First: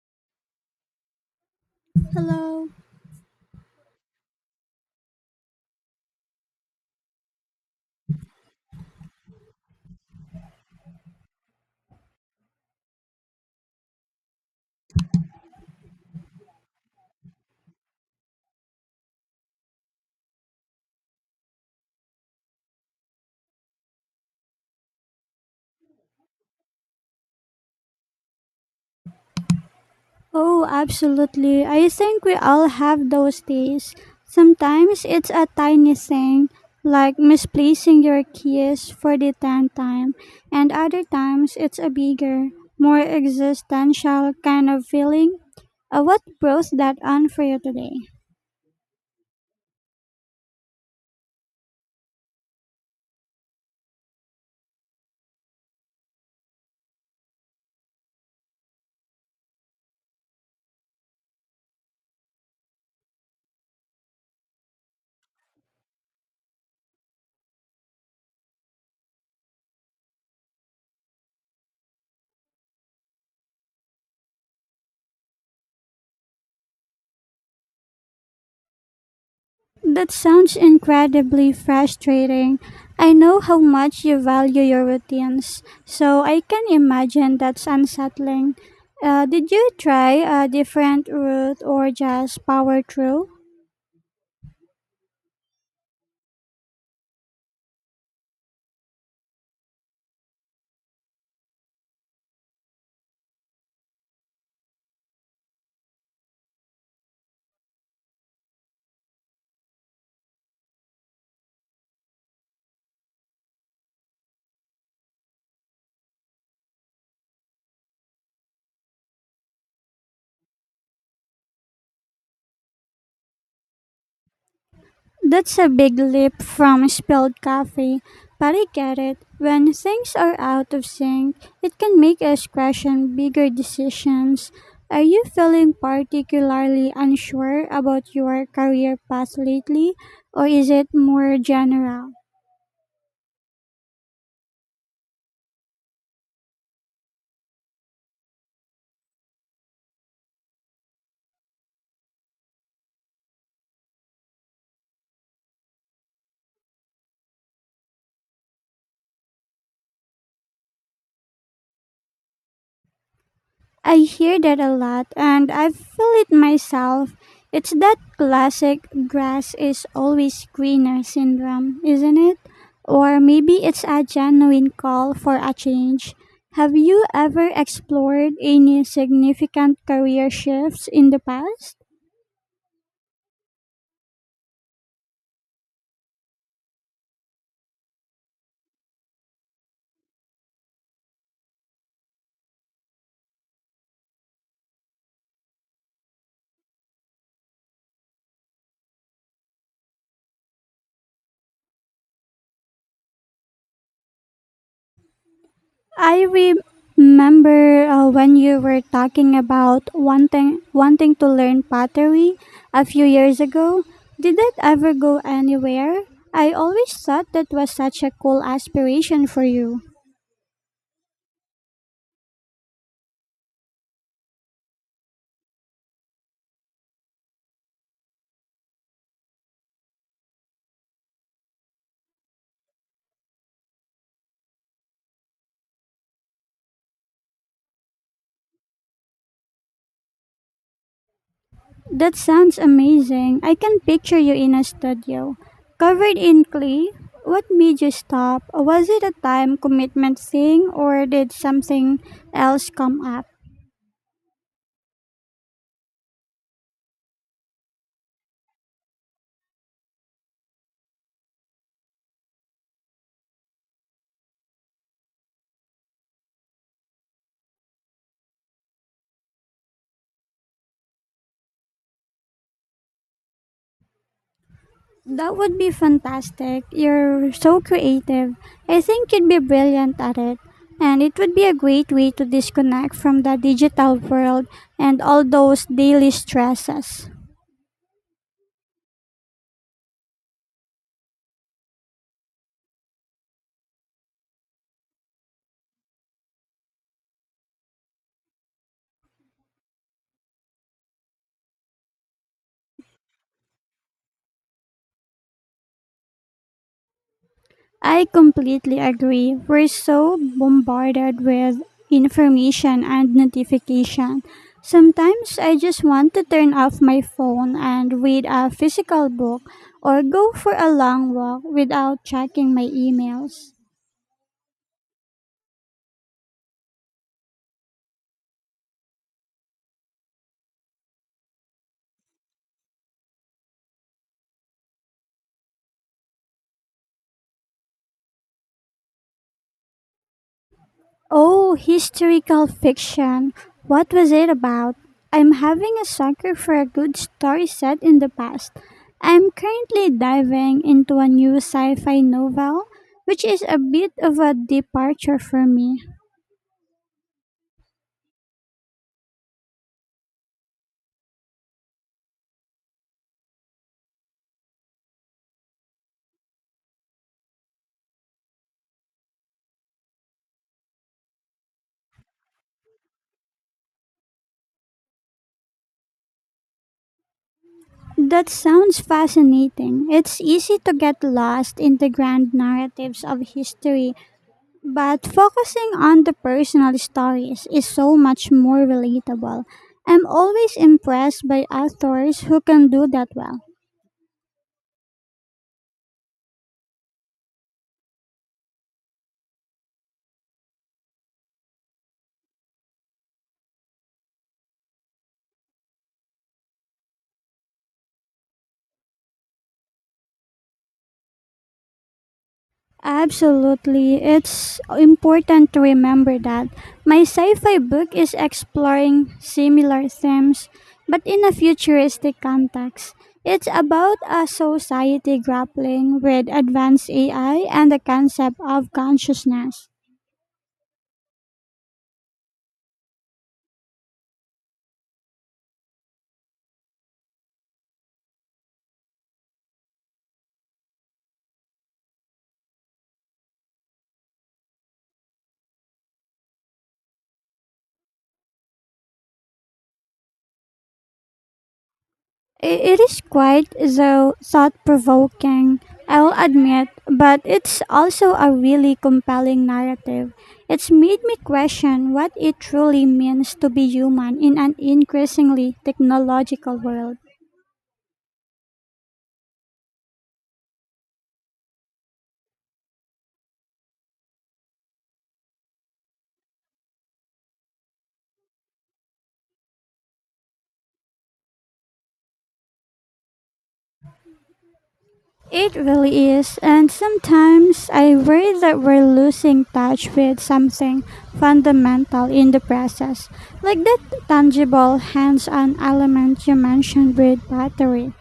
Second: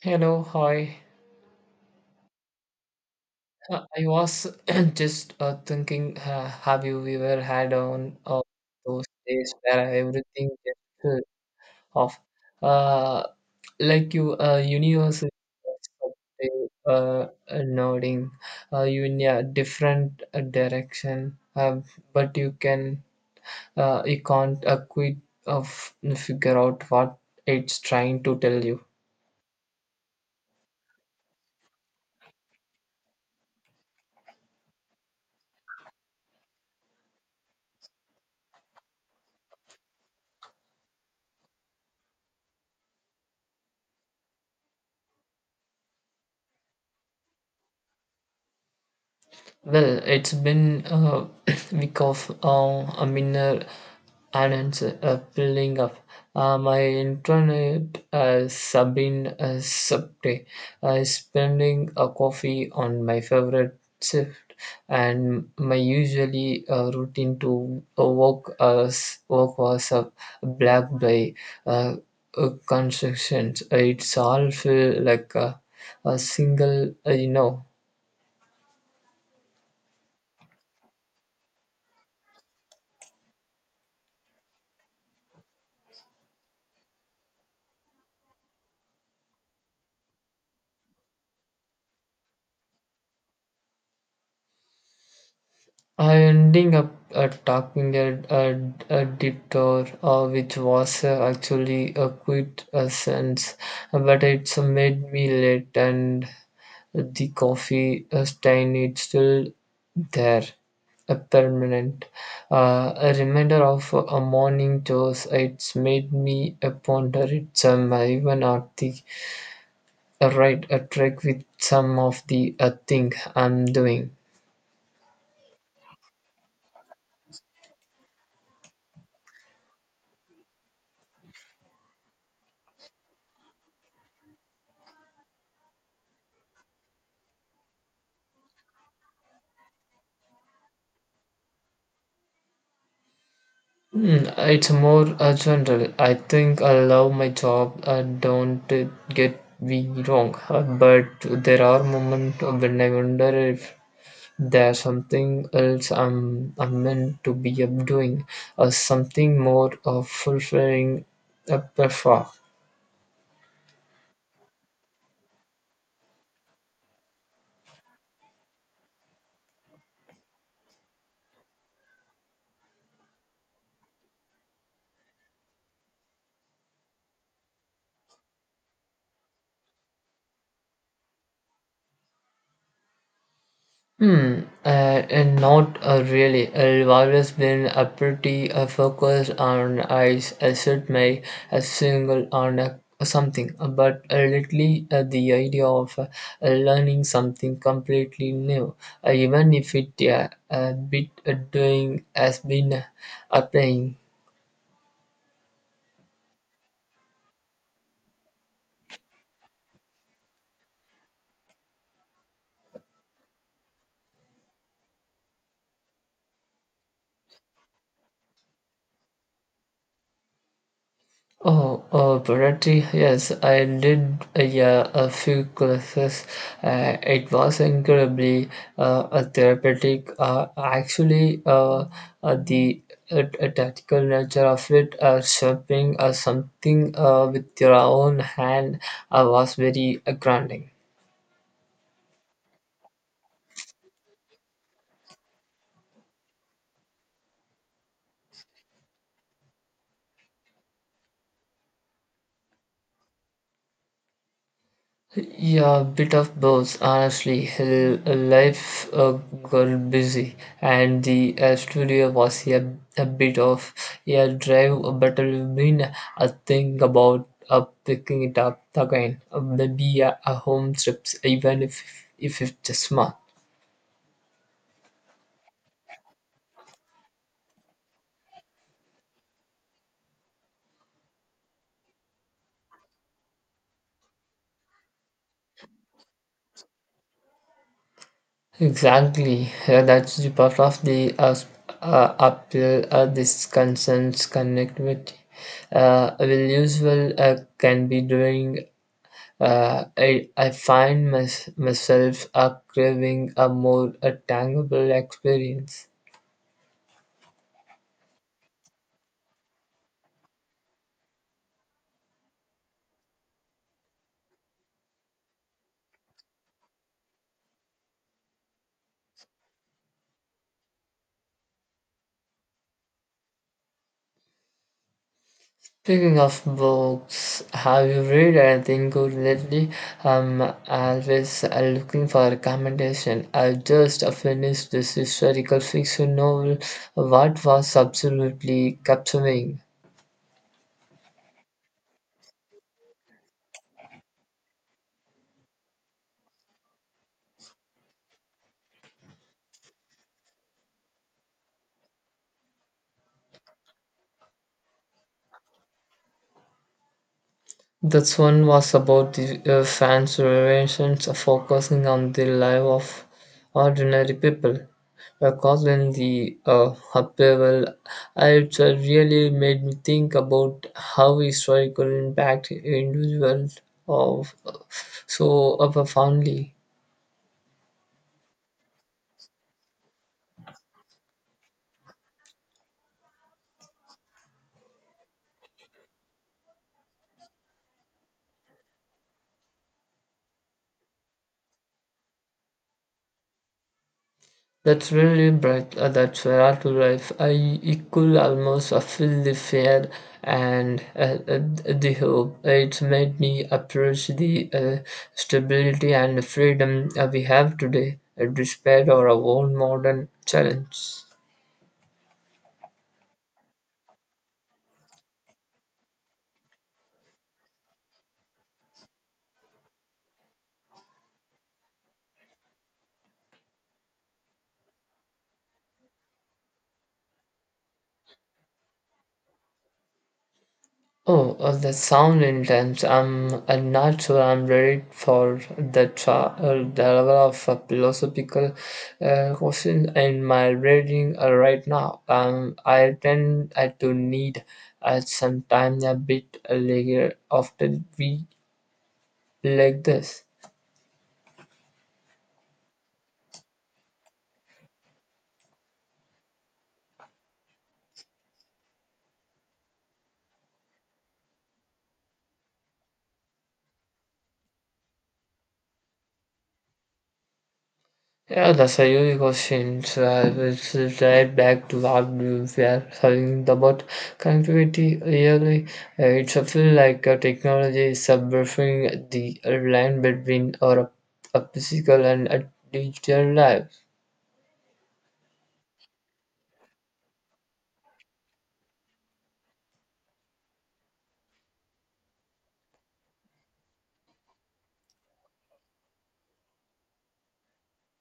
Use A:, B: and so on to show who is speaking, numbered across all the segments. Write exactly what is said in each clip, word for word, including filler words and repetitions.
A: Hello, hi.
B: Hello.
A: Uh, I was just uh, thinking, uh, have you ever had on uh, those days where everything just fell off, uh, like you, uh, universe is uh, uh, nodding uh, you in a different uh, direction, uh, but you can uh, you can't uh, quite of figure out what it's trying to tell you.
B: Oh, absolutely. I think we all have those days. Sometimes it's a tiny thing, like misplacing your keys for the tenth time, and other times it's a bigger, more existential kind of feeling. Uh, what brought that on for you today?
A: Well, it's been a week of uh, a minor and it's uh, building up. Uh, my internet has uh, been uh, subday. I spending a coffee on my favorite shift and my usually uh, routine to uh, work as work was a black by uh, uh, constructions. It's all feel like a, a single uh, you know
B: That sounds incredibly frustrating. I know how much you value your routines, so I can imagine that's unsettling. Uh, did you try a different route or just power through?
A: I ending up uh, talking at a, a detour, uh, which was uh, actually a quite uh, sense, but it's made me late, and the coffee uh, stain is still there, a permanent, uh, a reminder of a morning chores. It's made me uh, ponder it um, even at the uh, right a track with some of the uh, thing I'm doing.
B: That's a big leap from spilled coffee, but I get it. When things are out of sync, it can make us question bigger decisions. Are you feeling particularly unsure about your career path lately, or is it more general?
A: Mm, it's more uh, general. I think I love my job. Uh, don't uh, get me wrong, uh, but there are moments when I wonder if there's something else I'm I'm meant to be up doing, uh, something more uh, fulfilling, uh, prefer.
B: I hear that a lot and I feel it myself. It's that classic grass is always greener syndrome, isn't it? Or maybe it's a genuine call for a change. Have you ever explored any significant career shifts in the past?
A: Hmm, uh, and not uh, really. I've always been a pretty uh, focused on I set my a single on a, something, but uh, lately uh, the idea of uh, uh, learning something completely new, uh, even if it uh, a bit uh, doing has been uh, applying.
B: I remember uh, when you were talking about wanting wanting to learn pottery a few years ago. Did that ever go anywhere? I always thought that was such a cool aspiration for you.
A: Oh, uh, Bharati, yes, I did uh, yeah, a few classes. Uh, it was incredibly uh, uh, therapeutic. Uh, actually, uh, uh, the uh, t- tactical nature of it, uh, shaping uh, something uh, with your own hand, uh, was very uh, grounding.
B: That sounds amazing. I can picture you in a studio, covered in clay. What made you stop? Was it a time commitment thing or did something else come up?
A: Yeah, a bit of both, honestly. L- Life uh, got busy, and the uh, studio was a, a bit of a drive, but I've been uh, thinking about uh, picking it up again. Uh, Maybe a, a home trips, even if if it's small.
B: That would be fantastic. You're so creative. I think you'd be brilliant at it. And it would be a great way to disconnect from the digital world and all those daily stresses.
A: Exactly. Yeah, that's the part of the uh, s- uh, appeal. Uh, this concerns connectivity. Uh, will usual uh, can be doing. Uh, I, I find mys- myself up craving a more a tangible experience.
B: I completely agree. We're so bombarded with information and notification. Sometimes I just want to turn off my phone and read a physical book or go for a long walk without checking my emails.
A: Speaking of books, have you read anything good lately? I'm always uh, looking for recommendation. I just uh, finished this historical fiction novel, what was absolutely captivating.
B: Oh, historical fiction. What was it about? I'm having a sucker for a good story set in the past. I'm currently diving into a new sci fi novel, which is a bit of a departure for me.
A: That's one was about the uh, fans' relations focusing on the life of ordinary people. Because when the uh, upheaval, uh, it uh, really made me think about how historical impact individuals of so profoundly.
B: That sounds fascinating. It's easy to get lost in the grand narratives of history, but focusing on the personal stories is so much more relatable. I'm always impressed by authors who can do that well.
A: That's really bright. Uh, that's where to life. I it could almost uh, feel the fear and uh, uh, the hope. It's made me appreciate the uh, stability and freedom uh, we have today, uh, despite our own modern challenge.
B: Absolutely, it's important to remember that. My sci fi book is exploring similar themes, but in a futuristic context. It's about a society grappling with advanced A I and the concept of consciousness.
A: Oh, uh, the sound intense. I'm uh, not sure I'm ready for the, tra- uh, the level of uh, philosophical uh, question in my reading uh, right now. Um, I tend uh, to need uh, sometimes a bit layer after we like this.
B: I- It is quite though thought provoking, I'll admit, but it's also a really compelling narrative. It's made me question what it truly means to be human in an increasingly technological world.
A: Yeah, the a unique question. So I was right back to what we were talking about connectivity earlier. Uh, it's a feel like uh, technology is subverting the line between our a physical and a digital life.
B: It really is, and sometimes I worry that we're losing touch with something fundamental in the process, like that tangible hands on element you mentioned with pottery.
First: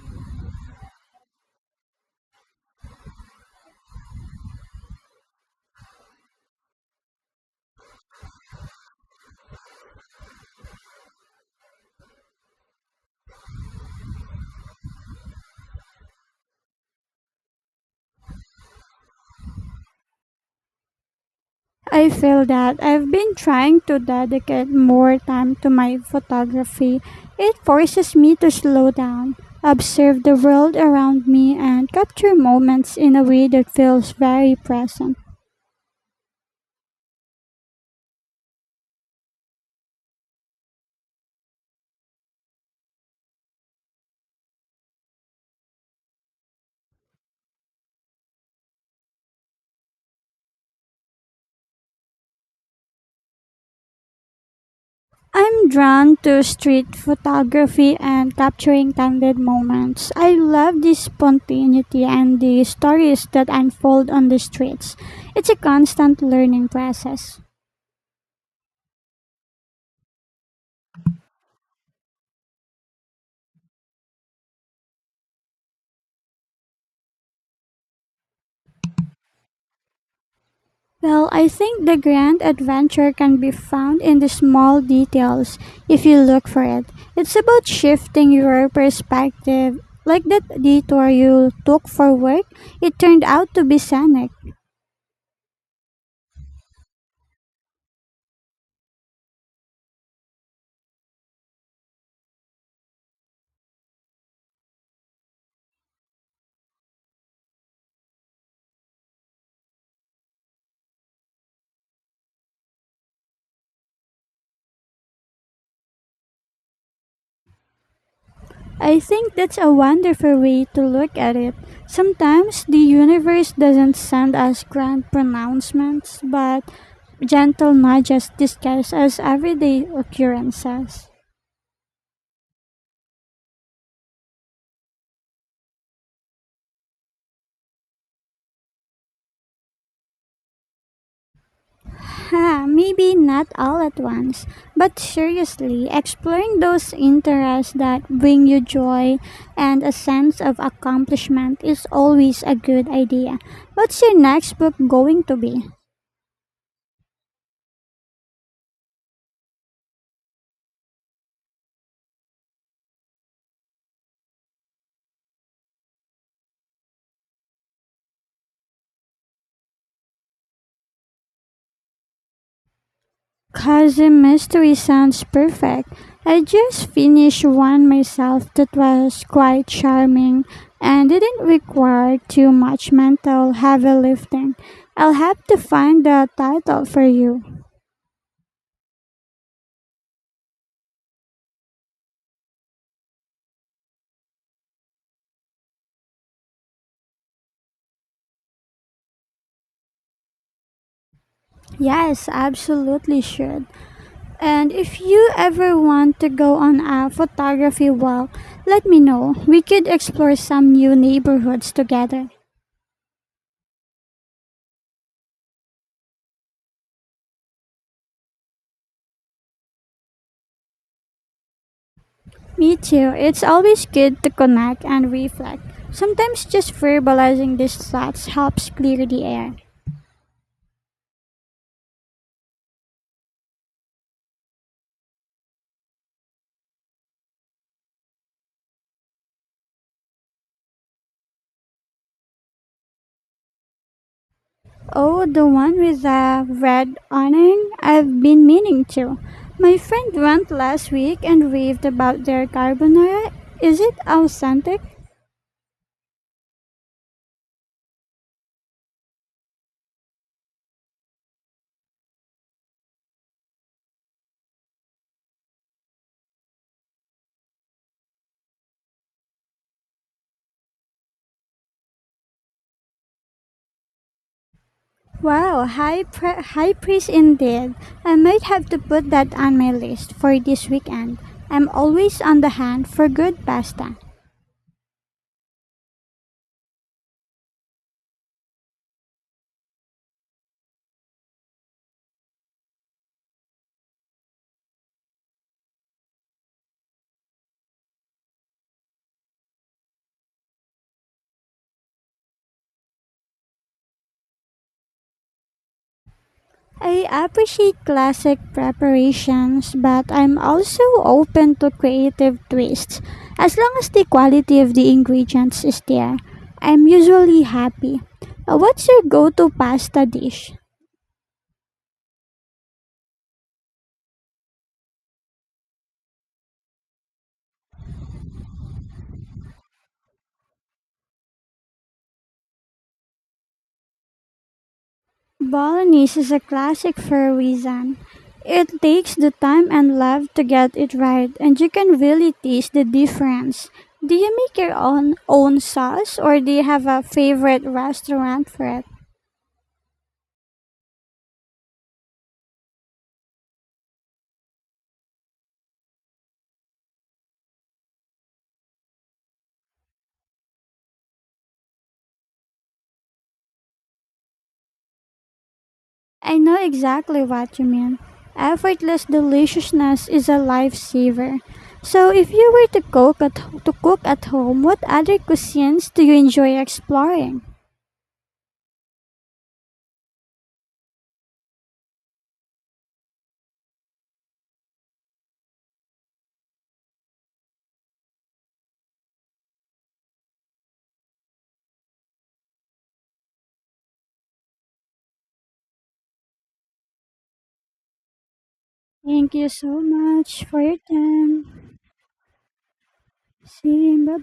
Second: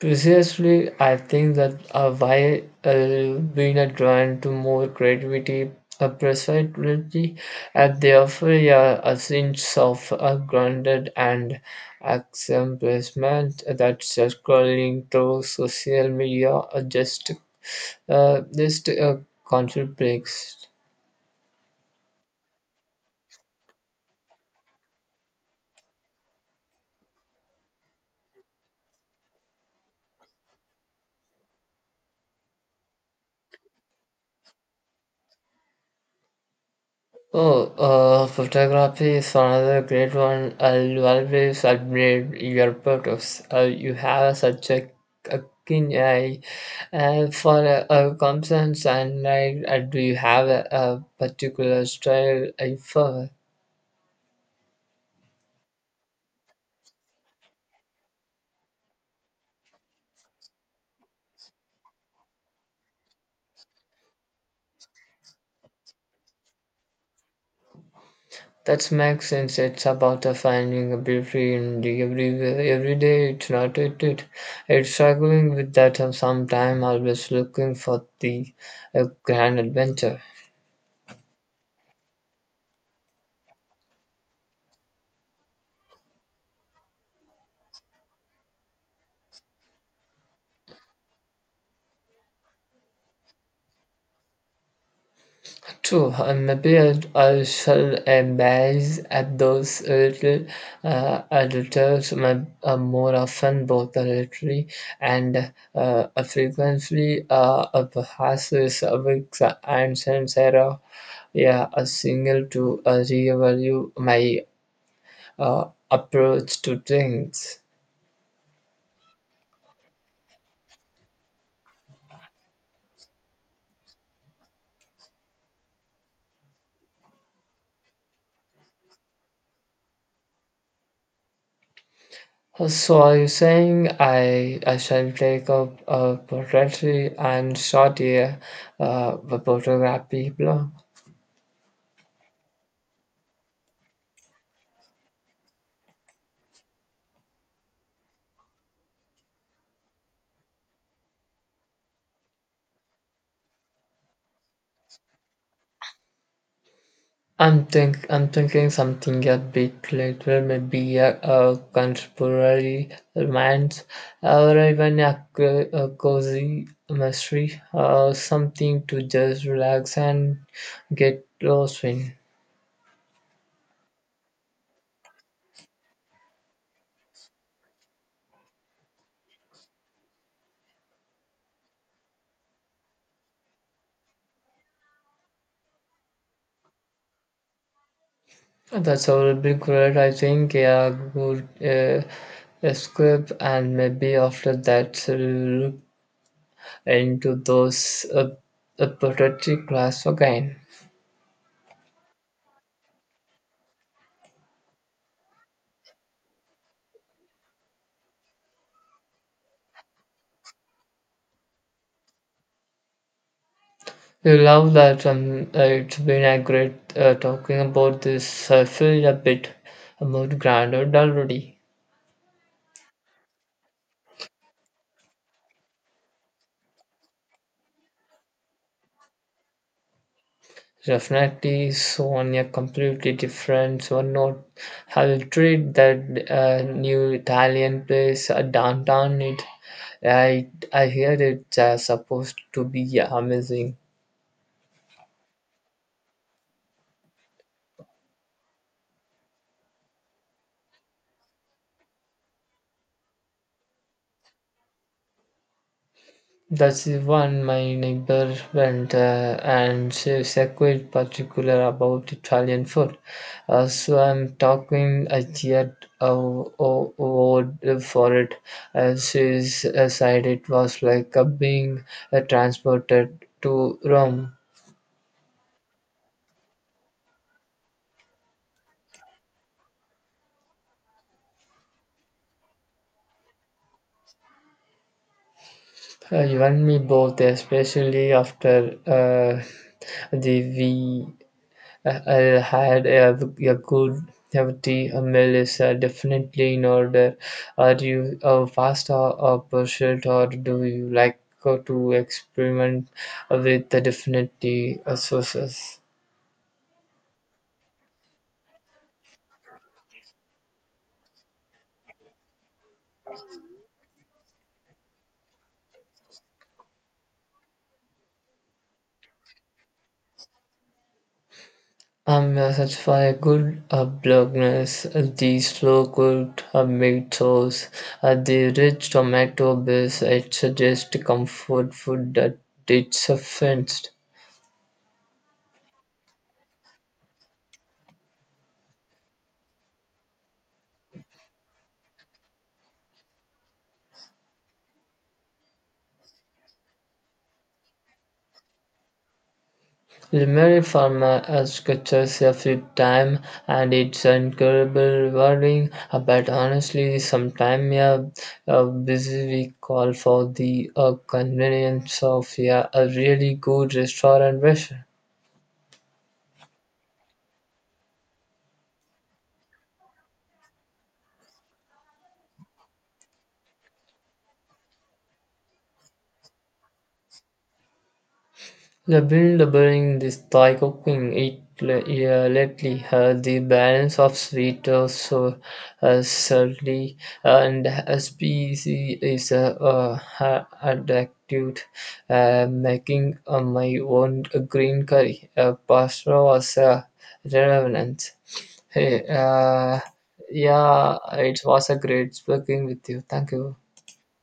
A: Precisely, I think that uh, why uh, being are drawn to more creativity, uh, precisely, and they offer a, a sense of uh, grounded and accomplishment that scrolling through social media uh, just uh, just uh, conflicts.
B: I feel that. I've been trying to dedicate more time to my photography. It forces me to slow down, observe the world around me, and capture moments in a way that feels very present.
A: Oh, uh, Photography is another great one. I'll always admire your photos. Uh, you have such a, a keen eye uh, for a, a concerns, and I, uh, do you have a, a particular style I follow?
B: I'm drawn to street photography and capturing candid moments. I love the spontaneity and the stories that unfold on the streets. It's a constant learning process.
A: That makes sense. It's about uh, finding a beauty in the every every day. It's not it. It. It's struggling with that uh, sometime. Always looking for the uh, grand adventure.
B: Well, I think the grand adventure can be found in the small details if you look for it. It's about shifting your perspective. Like that detour you took for work, it turned out to be scenic.
A: True, uh, maybe I, I shall embrace at those little uh, editors my, uh, more often, both the literary and uh, a frequency uh, of passes a weeks and since era. Yeah, a single to uh, reevaluate my uh, approach to things.
B: I think that's a wonderful way to look at it. Sometimes the universe doesn't send us grand pronouncements, but gentle nudges disguised as everyday occurrences.
A: So are you saying I I shall take up uh, poetry and short here, uh, the photography blog?
B: Ha, maybe not all at once, but seriously, exploring those interests that bring you joy and a sense of accomplishment is always a good idea. What's your next book going to be?
A: I'm think I'm thinking something a bit later, maybe a, a contemporary romance, or even a, co- a cozy mystery, or something to just relax and get lost in.
B: Cousin Mystery sounds perfect. I just finished one myself that was quite charming and didn't require too much mental heavy lifting. I'll have to find the title for you.
A: That's all be great. I think a good uh, escape, and maybe after that, uh, look into those uh, apathetic class again.
B: Yes, absolutely should. And if you ever want to go on a photography walk, let me know. We could explore some new neighborhoods together.
A: You love that, and uh, it's been a great uh, talking about this. I feel a bit more grounded already.
B: Me too. It's always good to connect and reflect. Sometimes just verbalizing these thoughts helps clear the air.
A: Definitely, so on a completely different, so not. I'll treat that uh, new Italian place uh, downtown. It, I, I hear it's uh, supposed to be amazing.
B: Oh, the one with the red awning? I've been meaning to. My friend went last week and raved about their carbonara. Is it authentic?
A: That's the one my neighbor went uh, and she's quite particular about Italian food. Uh, so I'm talking a jet uh, award for it. Uh, she's uh, said it was like uh, being uh, transported to Rome.
B: Wow, high, pre- high praise indeed. I might have to put that on my list for this weekend. I'm always on the hunt for good pasta.
A: Uh, you and me both, especially after uh, the I, I had a, a good a tea a meal is uh, definitely in order. Are you a pasta or pursuit or do you like uh, to experiment with the different tea uh, sauces?
B: I appreciate classic preparations, but I'm also open to creative twists. As long as the quality of the ingredients is there, I'm usually happy. Uh, What's your go to pasta dish?
A: I'm uh, such for a good uh, bluntness, uh, the slow cooked uh, meat sauce, uh, the rich tomato base. It's uh, just comfort food that it's offensed.
B: Bolognese is a classic for a reason. It takes the time and love to get it right, and you can really taste the difference. Do you make your own own sauce, or do you have a favorite restaurant for it?
A: Lemery Farmer has coaches a few times and it's incredibly rewarding. Uh, but honestly sometimes yeah, a busy week calls for the uh, convenience of yeah, a really good restaurant version.
B: I know exactly what you mean. Effortless deliciousness is a lifesaver. So, if you were to cook at to cook at home, what other cuisines do you enjoy exploring?
A: The build bearing this Thai cooking. It le- yeah, lately uh, the balance of sweet, uh, so uh, salty, and uh, spicy is uh, uh, ha- addictive, uh, making uh, my own green curry. Uh, pasta was uh, relevant. Hey,
B: Thank you
A: uh,
B: so much for your
A: yeah, it was a
B: time.
A: great speaking with you. Thank you.
B: See you. Bye bye.